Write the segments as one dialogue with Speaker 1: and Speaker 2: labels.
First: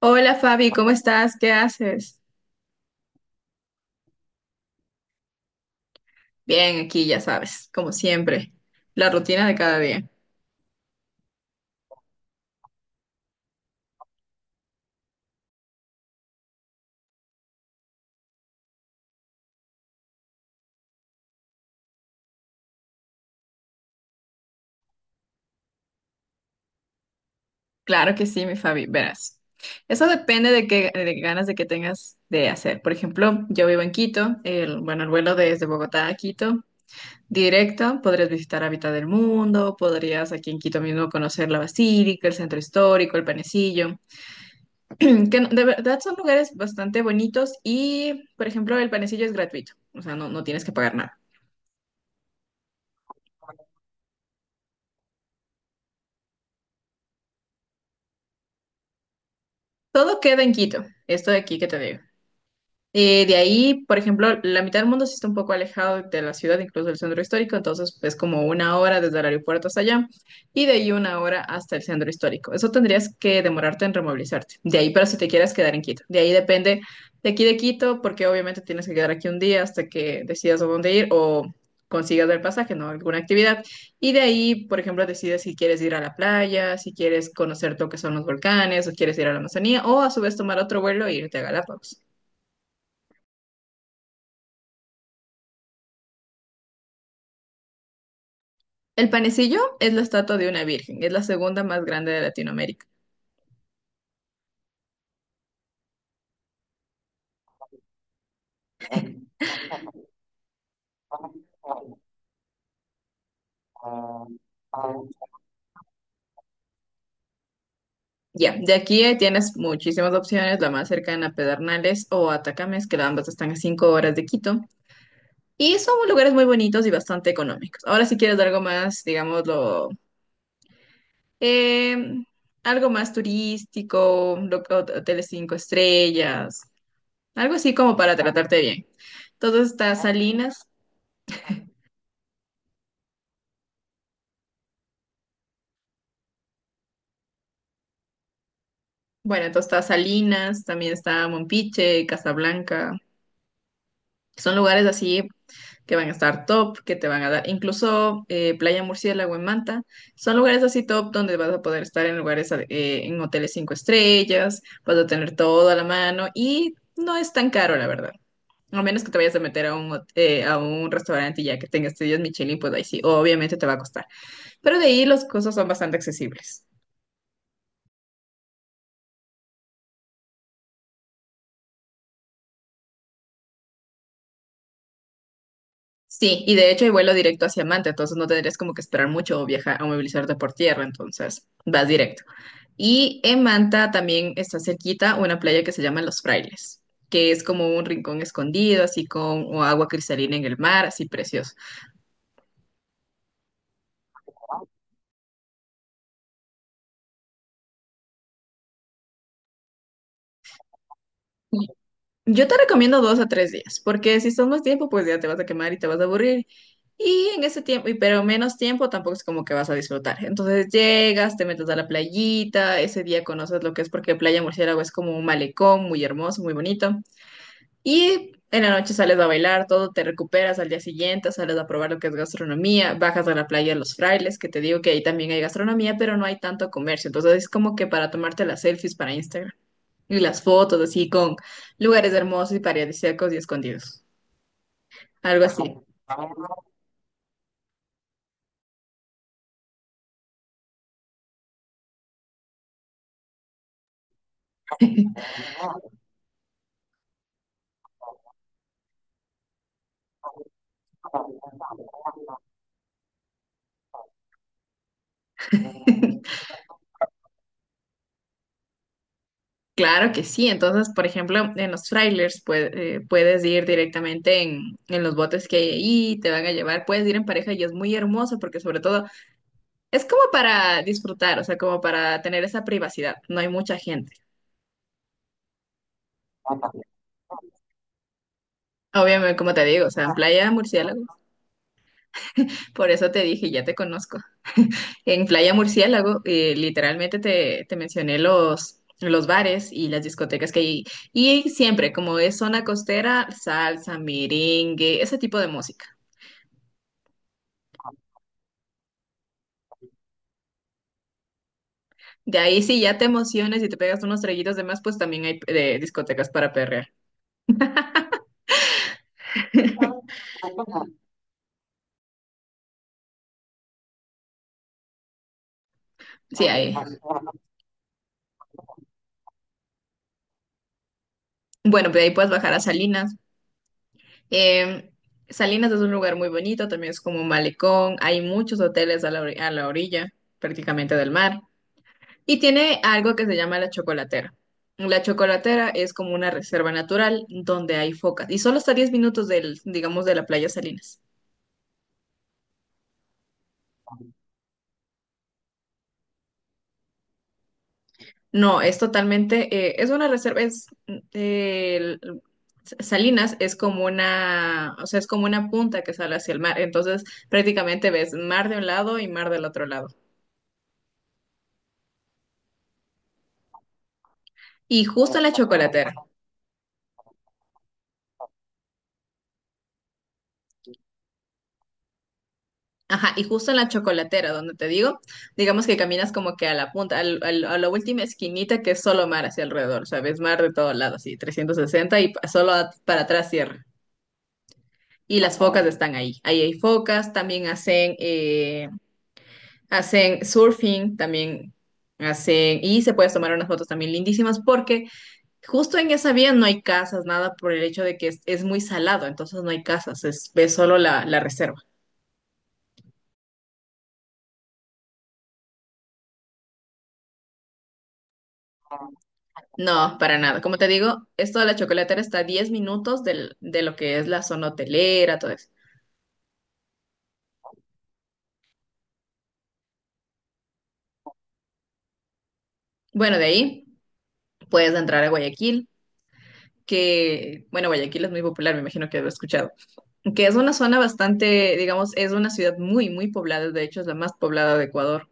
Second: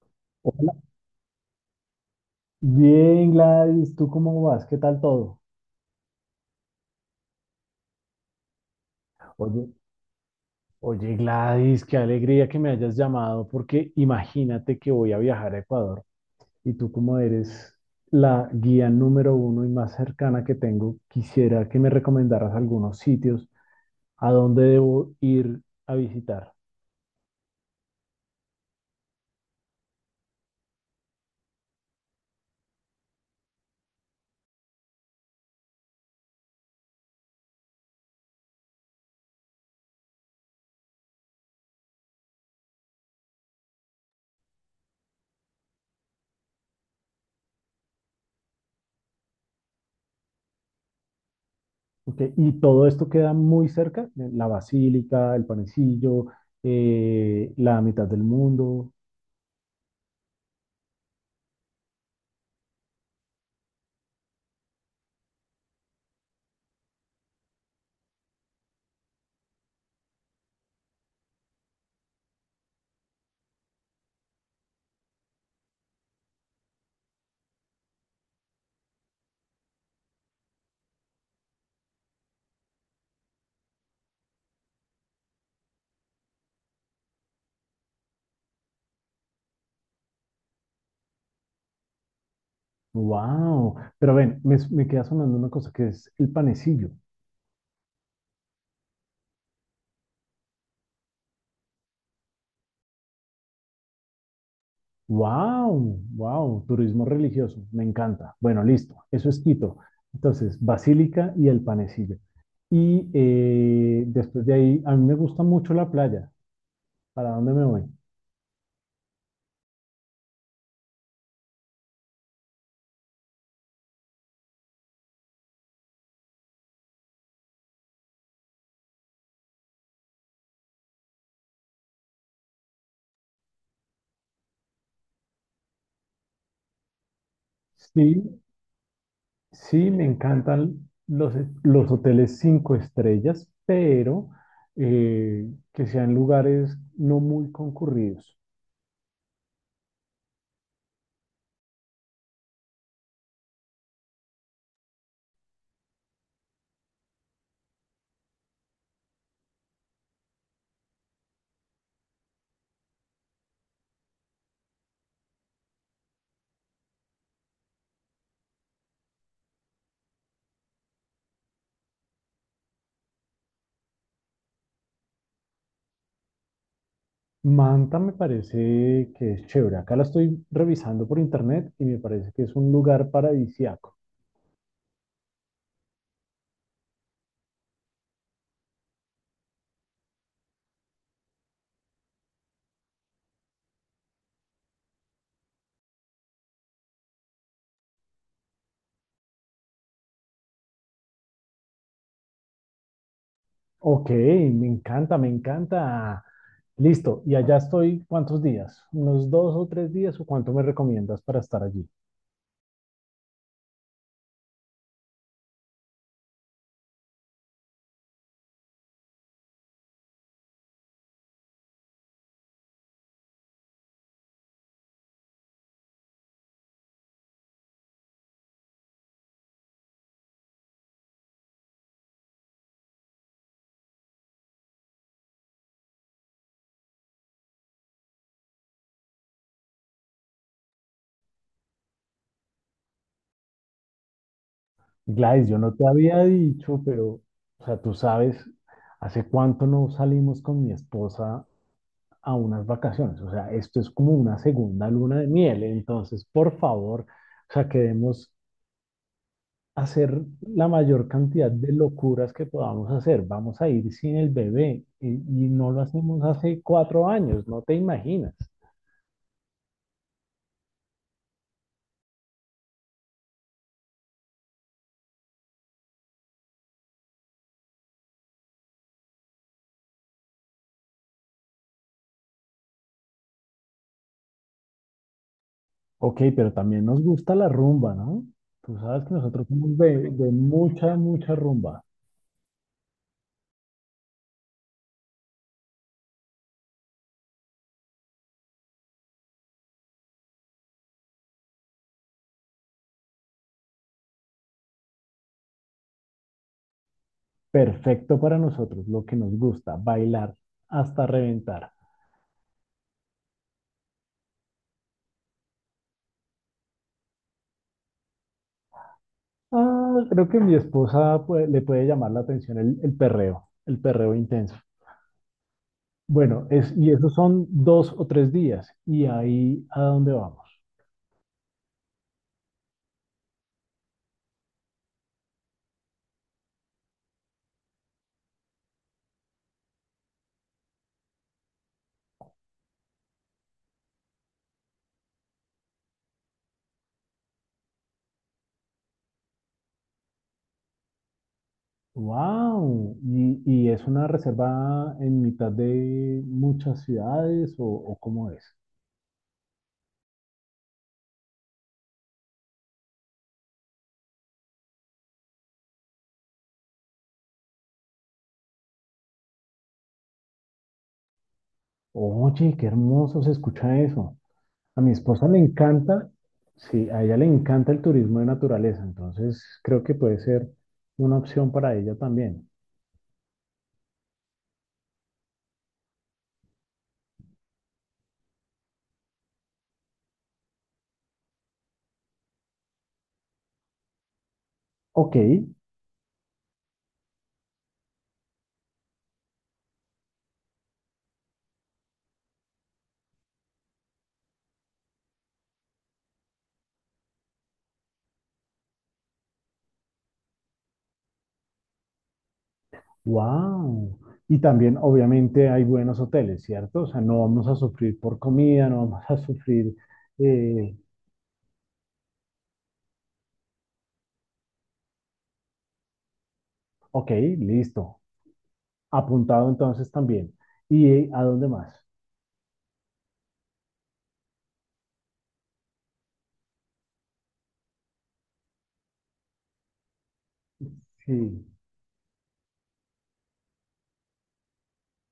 Speaker 1: Hola Fabi,
Speaker 2: Hola.
Speaker 1: ¿cómo estás? ¿Qué haces?
Speaker 2: Bien, Gladys, ¿tú cómo vas? ¿Qué tal todo?
Speaker 1: Bien, aquí ya sabes, como siempre, la rutina de
Speaker 2: Oye,
Speaker 1: cada día.
Speaker 2: oye, Gladys, qué alegría que me hayas llamado, porque imagínate que voy a viajar a Ecuador y tú como eres la guía número uno y más cercana que tengo, quisiera que me recomendaras algunos sitios a dónde debo ir a visitar.
Speaker 1: Claro que sí, mi Fabi, verás. Eso depende de qué ganas de que tengas de hacer. Por ejemplo, yo vivo en Quito, el vuelo desde Bogotá a Quito, directo, podrías visitar Hábitat del Mundo, podrías aquí en Quito mismo conocer la Basílica, el Centro Histórico, el Panecillo, que no- de verdad son lugares bastante bonitos y, por ejemplo, el Panecillo es gratuito, o sea, no tienes que pagar nada.
Speaker 2: Ok, y todo esto queda muy cerca, la Basílica, el Panecillo, la mitad del mundo.
Speaker 1: Todo queda en Quito, esto de aquí que te digo. De ahí, por ejemplo, la mitad del mundo sí está un poco alejado de la ciudad, incluso del centro histórico, entonces es como una hora desde el aeropuerto hasta allá y de ahí una hora hasta el centro histórico. Eso tendrías que demorarte en removilizarte. De ahí, pero si te quieres quedar en Quito. De ahí depende de aquí de Quito, porque obviamente tienes que quedar aquí un día hasta que decidas a dónde ir o consigas el pasaje, ¿no? Alguna actividad. Y de ahí, por ejemplo, decides si quieres ir a la playa, si quieres conocer lo que son los volcanes, o quieres ir a la Amazonía, o a su vez tomar otro vuelo e irte a Galápagos.
Speaker 2: Wow, pero ven, me queda sonando una cosa que es el panecillo.
Speaker 1: El panecillo es la estatua de una virgen, es la segunda más grande de Latinoamérica.
Speaker 2: Wow, wow, turismo religioso, me encanta. Bueno, listo, eso es Quito. Entonces, Basílica y el panecillo. Y después de ahí, a mí me gusta mucho la playa. ¿Para dónde me voy?
Speaker 1: Ya, de aquí tienes muchísimas opciones, la más cercana a Pedernales o Atacames, que ambas están a 5 horas de Quito, y son lugares muy bonitos y bastante económicos. Ahora, si quieres algo más, digámoslo, em, algo más turístico, hoteles 5 estrellas, algo así como para
Speaker 2: Sí,
Speaker 1: tratarte bien. Entonces
Speaker 2: sí,
Speaker 1: está
Speaker 2: me
Speaker 1: Salinas,
Speaker 2: encantan los hoteles 5 estrellas, pero eh, que sean lugares no muy concurridos.
Speaker 1: bueno, entonces está Salinas, también está Mompiche, Casablanca, son lugares así que van a estar top, que te van a dar, incluso Playa Murciélago en Manta, son lugares así top donde vas a poder estar en lugares, en hoteles 5 estrellas, vas a tener todo a la mano y no es tan caro, la verdad. A menos que te vayas a meter a a un restaurante y ya que tengas estudios Michelin, pues ahí sí, obviamente te va a costar. Pero de ahí las cosas son bastante accesibles.
Speaker 2: Manta me parece que es chévere. Acá la estoy revisando por internet y me parece que es un lugar paradisiaco.
Speaker 1: Sí, y de hecho hay vuelo directo hacia Manta, entonces no tendrías como que esperar mucho o viajar o movilizarte por tierra, entonces vas directo. Y en Manta también está cerquita una playa que se llama Los Frailes, que es como un rincón escondido, así con o agua cristalina en el mar, así precioso.
Speaker 2: Ok, me encanta, me encanta. Listo, y allá estoy, ¿cuántos días? ¿Unos 2 o 3 días o cuánto me recomiendas para estar allí?
Speaker 1: Yo te recomiendo 2 a 3 días, porque si son más tiempo, pues ya te vas a quemar y te vas a aburrir. Y en ese tiempo, y pero menos tiempo, tampoco es como que vas a disfrutar. Entonces llegas, te metes a la playita, ese día conoces lo que es, porque Playa Murciélago es como un malecón muy hermoso, muy bonito. Y en la noche sales a bailar, todo, te recuperas al día siguiente, sales a probar lo que es gastronomía, bajas a la playa de los Frailes, que te digo que ahí también hay gastronomía, pero no hay tanto comercio. Entonces es como que para tomarte las selfies para Instagram y las fotos así con lugares hermosos y paradisíacos y escondidos. Algo
Speaker 2: Gladys, yo
Speaker 1: así.
Speaker 2: no te había dicho, pero, o sea, tú sabes, hace cuánto no salimos con mi esposa a unas vacaciones. O sea, esto es como una segunda luna de miel. Entonces, por favor, o sea, quedemos hacer la mayor cantidad de locuras que podamos hacer. Vamos a ir sin el bebé y, no lo hacemos hace 4 años, no te imaginas.
Speaker 1: Claro que sí. Entonces, por ejemplo, en los trailers puedes ir directamente en los botes que hay ahí, te van a llevar, puedes ir en pareja y es muy hermoso porque sobre todo es como para disfrutar, o sea, como para tener esa privacidad. No hay mucha gente.
Speaker 2: Ok, pero también nos gusta la rumba, ¿no? Tú sabes que
Speaker 1: Obviamente,
Speaker 2: nosotros
Speaker 1: como te
Speaker 2: somos
Speaker 1: digo, o sea,
Speaker 2: de,
Speaker 1: en
Speaker 2: de
Speaker 1: Playa
Speaker 2: mucha,
Speaker 1: Murciélago,
Speaker 2: mucha rumba.
Speaker 1: por eso te dije, ya te conozco. En Playa Murciélago, literalmente te mencioné los bares y las discotecas que hay. Y siempre, como es zona costera, salsa, merengue, ese tipo de música.
Speaker 2: Perfecto para nosotros, lo que nos gusta, bailar hasta reventar.
Speaker 1: De ahí, si ya te emociones y te pegas unos traguitos de más, pues también hay discotecas para perrear.
Speaker 2: Ah, creo que mi esposa pues, le puede llamar la atención el perreo, el perreo intenso.
Speaker 1: Sí,
Speaker 2: Bueno,
Speaker 1: hay.
Speaker 2: y esos son 2 o 3 días, y ahí a dónde vamos.
Speaker 1: Bueno, pues de ahí puedes bajar a Salinas. Eh, Salinas es un lugar muy bonito, también es como un malecón, hay muchos hoteles a la orilla prácticamente del mar y tiene algo que se llama la chocolatera. La chocolatera es como una reserva natural donde hay focas y solo está a 10 minutos del, digamos, de la playa Salinas.
Speaker 2: Wow, ¿Y es una reserva en mitad de muchas ciudades o cómo es?
Speaker 1: No, es totalmente, es una reserva, Salinas es como una, o sea, es como una punta que sale hacia el mar, entonces prácticamente ves mar de un lado y mar del otro lado.
Speaker 2: Oye, qué hermoso se escucha eso. A
Speaker 1: Y
Speaker 2: mi
Speaker 1: justo en
Speaker 2: esposa
Speaker 1: la
Speaker 2: le
Speaker 1: chocolatera.
Speaker 2: encanta, sí, a ella le encanta el turismo de naturaleza, entonces creo que puede ser una opción para ella también.
Speaker 1: Ajá, y justo en la chocolatera, donde te digo, digamos que caminas como que a la punta, a la última esquinita que es solo mar hacia alrededor, ¿sabes? Mar de todos lados, así, 360 para atrás cierra.
Speaker 2: Ok,
Speaker 1: Y las focas están ahí. Ahí hay focas, también hacen, hacen surfing, y se puedes tomar unas fotos también lindísimas porque justo en esa vía no hay casas, nada por el hecho de que es muy salado, entonces no hay casas, ves solo la reserva.
Speaker 2: wow. Y también obviamente hay buenos hoteles, ¿cierto? O sea, no vamos a sufrir por comida, no vamos a sufrir...
Speaker 1: No, para nada. Como te
Speaker 2: eh,
Speaker 1: digo, esto de la chocolatera está a 10 minutos de lo que es la zona hotelera, todo eso.
Speaker 2: ok, listo. Apuntado entonces también. ¿Y a dónde más?
Speaker 1: Bueno, de ahí puedes entrar a Guayaquil, que, bueno, Guayaquil es muy popular, me imagino que lo he escuchado, que es una zona
Speaker 2: Sí.
Speaker 1: bastante, digamos, es una ciudad muy, muy poblada, de hecho es la más poblada de Ecuador,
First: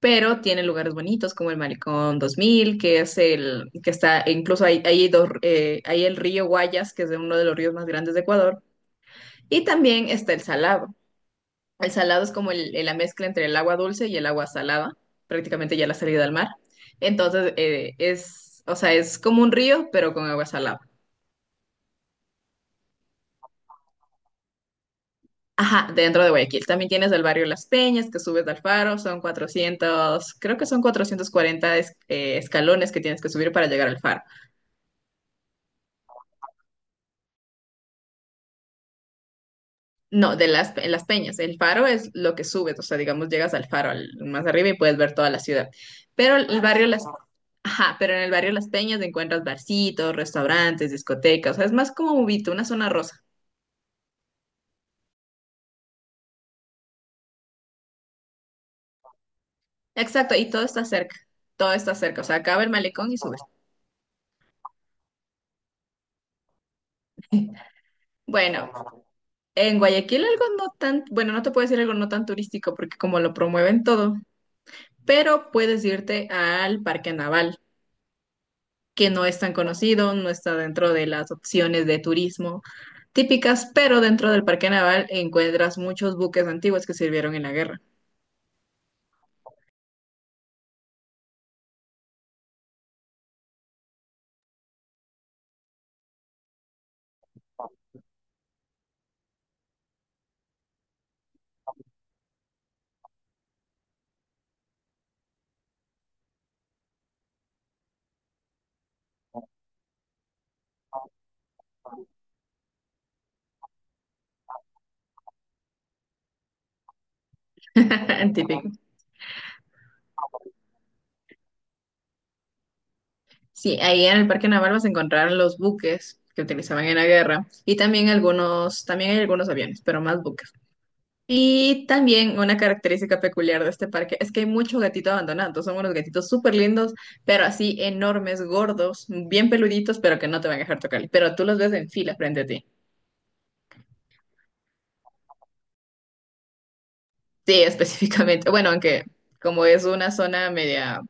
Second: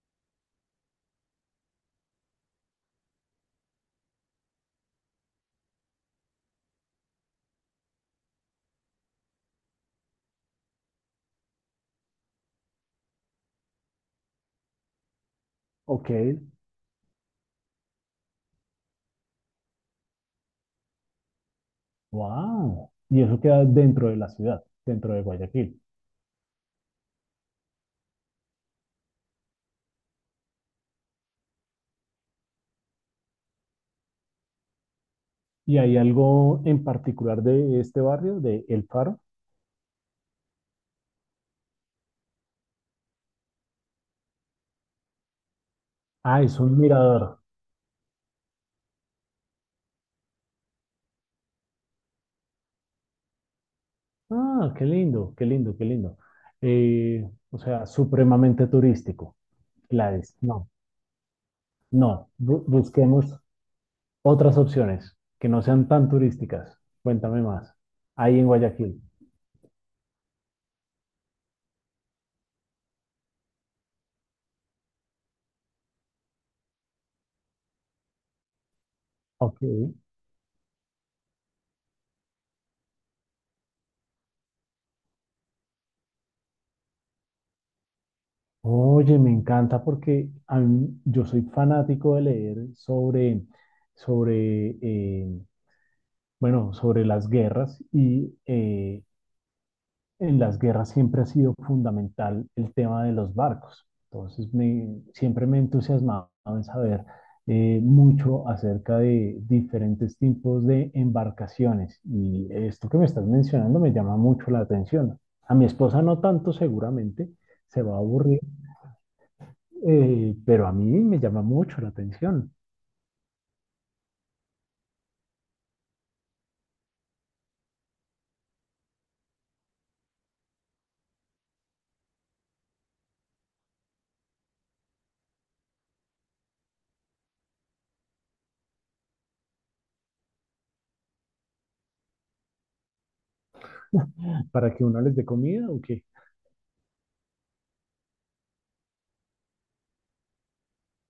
Speaker 1: pero tiene lugares bonitos como el Malecón 2000, que es el, que está, e incluso hay el río Guayas, que es de uno de los ríos más grandes de Ecuador, y también está el Salado. El salado es como la mezcla entre el agua dulce y el agua salada, prácticamente ya la
Speaker 2: Ok.
Speaker 1: salida al mar. Entonces, o sea, es como un río, pero con agua salada.
Speaker 2: Wow. Y eso queda dentro de la ciudad, dentro de Guayaquil.
Speaker 1: Ajá, dentro de Guayaquil. También tienes el barrio Las Peñas, que subes al faro, son 400, creo que son 440 escalones que tienes que subir para llegar al faro.
Speaker 2: ¿Y hay algo en particular de este barrio, de El Faro?
Speaker 1: No, en las peñas. El faro es lo que subes, o sea, digamos, llegas al faro más arriba y puedes ver toda la ciudad. Pero
Speaker 2: Ah, es
Speaker 1: el
Speaker 2: un
Speaker 1: barrio Las...
Speaker 2: mirador.
Speaker 1: Ajá, pero en el barrio Las Peñas encuentras barcitos, restaurantes, discotecas, o sea, es más como Ubito, una zona rosa.
Speaker 2: Ah, qué lindo, qué lindo, qué lindo. O sea, supremamente turístico.
Speaker 1: Exacto,
Speaker 2: Gladys,
Speaker 1: y
Speaker 2: no,
Speaker 1: todo está cerca, o
Speaker 2: no.
Speaker 1: sea, acaba el malecón y
Speaker 2: Busquemos
Speaker 1: subes.
Speaker 2: otras opciones que no sean tan turísticas. Cuéntame más. Ahí en
Speaker 1: Bueno,
Speaker 2: Guayaquil.
Speaker 1: en Guayaquil algo no tan, bueno, no te puedo decir algo no tan turístico porque como lo promueven todo, pero puedes irte al Parque Naval, que no es tan
Speaker 2: Ok.
Speaker 1: conocido, no está dentro de las opciones de turismo típicas, pero dentro del parque naval encuentras muchos buques antiguos que sirvieron en la guerra.
Speaker 2: Oye, me encanta porque yo soy fanático de leer sobre, eh, bueno, sobre las guerras y en las guerras siempre ha sido fundamental el tema de los barcos. Entonces, siempre me he entusiasmado en saber mucho acerca de diferentes tipos de embarcaciones y esto que me estás mencionando me llama mucho la atención. A mi esposa no tanto, seguramente, se va a aburrir
Speaker 1: Típico.
Speaker 2: pero a mí me llama mucho la atención.
Speaker 1: Sí, ahí en el parque naval vas a encontrar los buques que utilizaban en la guerra y también hay algunos aviones, pero más buques. Y también una característica peculiar de este parque es que hay mucho gatito abandonado. Son unos gatitos súper lindos, pero así enormes, gordos, bien peluditos, pero que no te van a dejar tocar. Pero tú los ves en fila frente a ti.
Speaker 2: ¿Para que uno les dé comida o qué?
Speaker 1: Sí, específicamente. Bueno, aunque como es una zona media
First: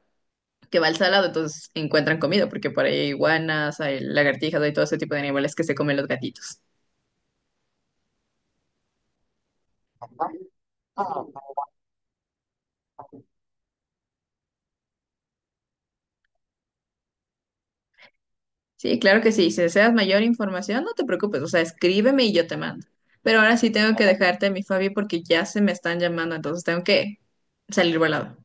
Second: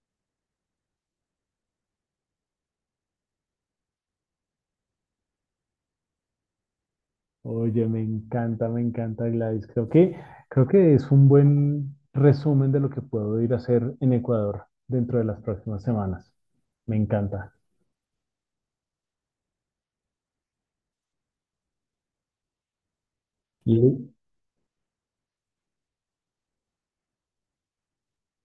Speaker 1: que va al salado, entonces encuentran comida, porque por ahí hay iguanas, hay lagartijas, hay todo ese tipo de animales que se comen los gatitos.
Speaker 2: Oye, me encanta Gladys. Creo que es un buen resumen de lo que puedo ir a hacer en Ecuador dentro de las próximas semanas. Me encanta.
Speaker 1: Sí, claro que sí. Si deseas mayor información, no te preocupes, o sea, escríbeme y yo te mando. Pero ahora sí tengo que
Speaker 2: Y
Speaker 1: dejarte, mi Fabi, porque ya se me están llamando, entonces tengo que salir volado.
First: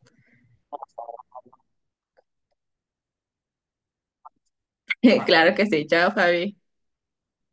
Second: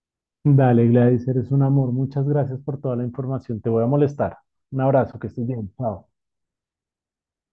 Speaker 2: dale, Gladys, eres un amor. Muchas gracias por toda la información. Te voy a molestar. Un abrazo, que estés
Speaker 1: Claro que
Speaker 2: bien.
Speaker 1: sí.
Speaker 2: Chao.
Speaker 1: Chao, Fabi.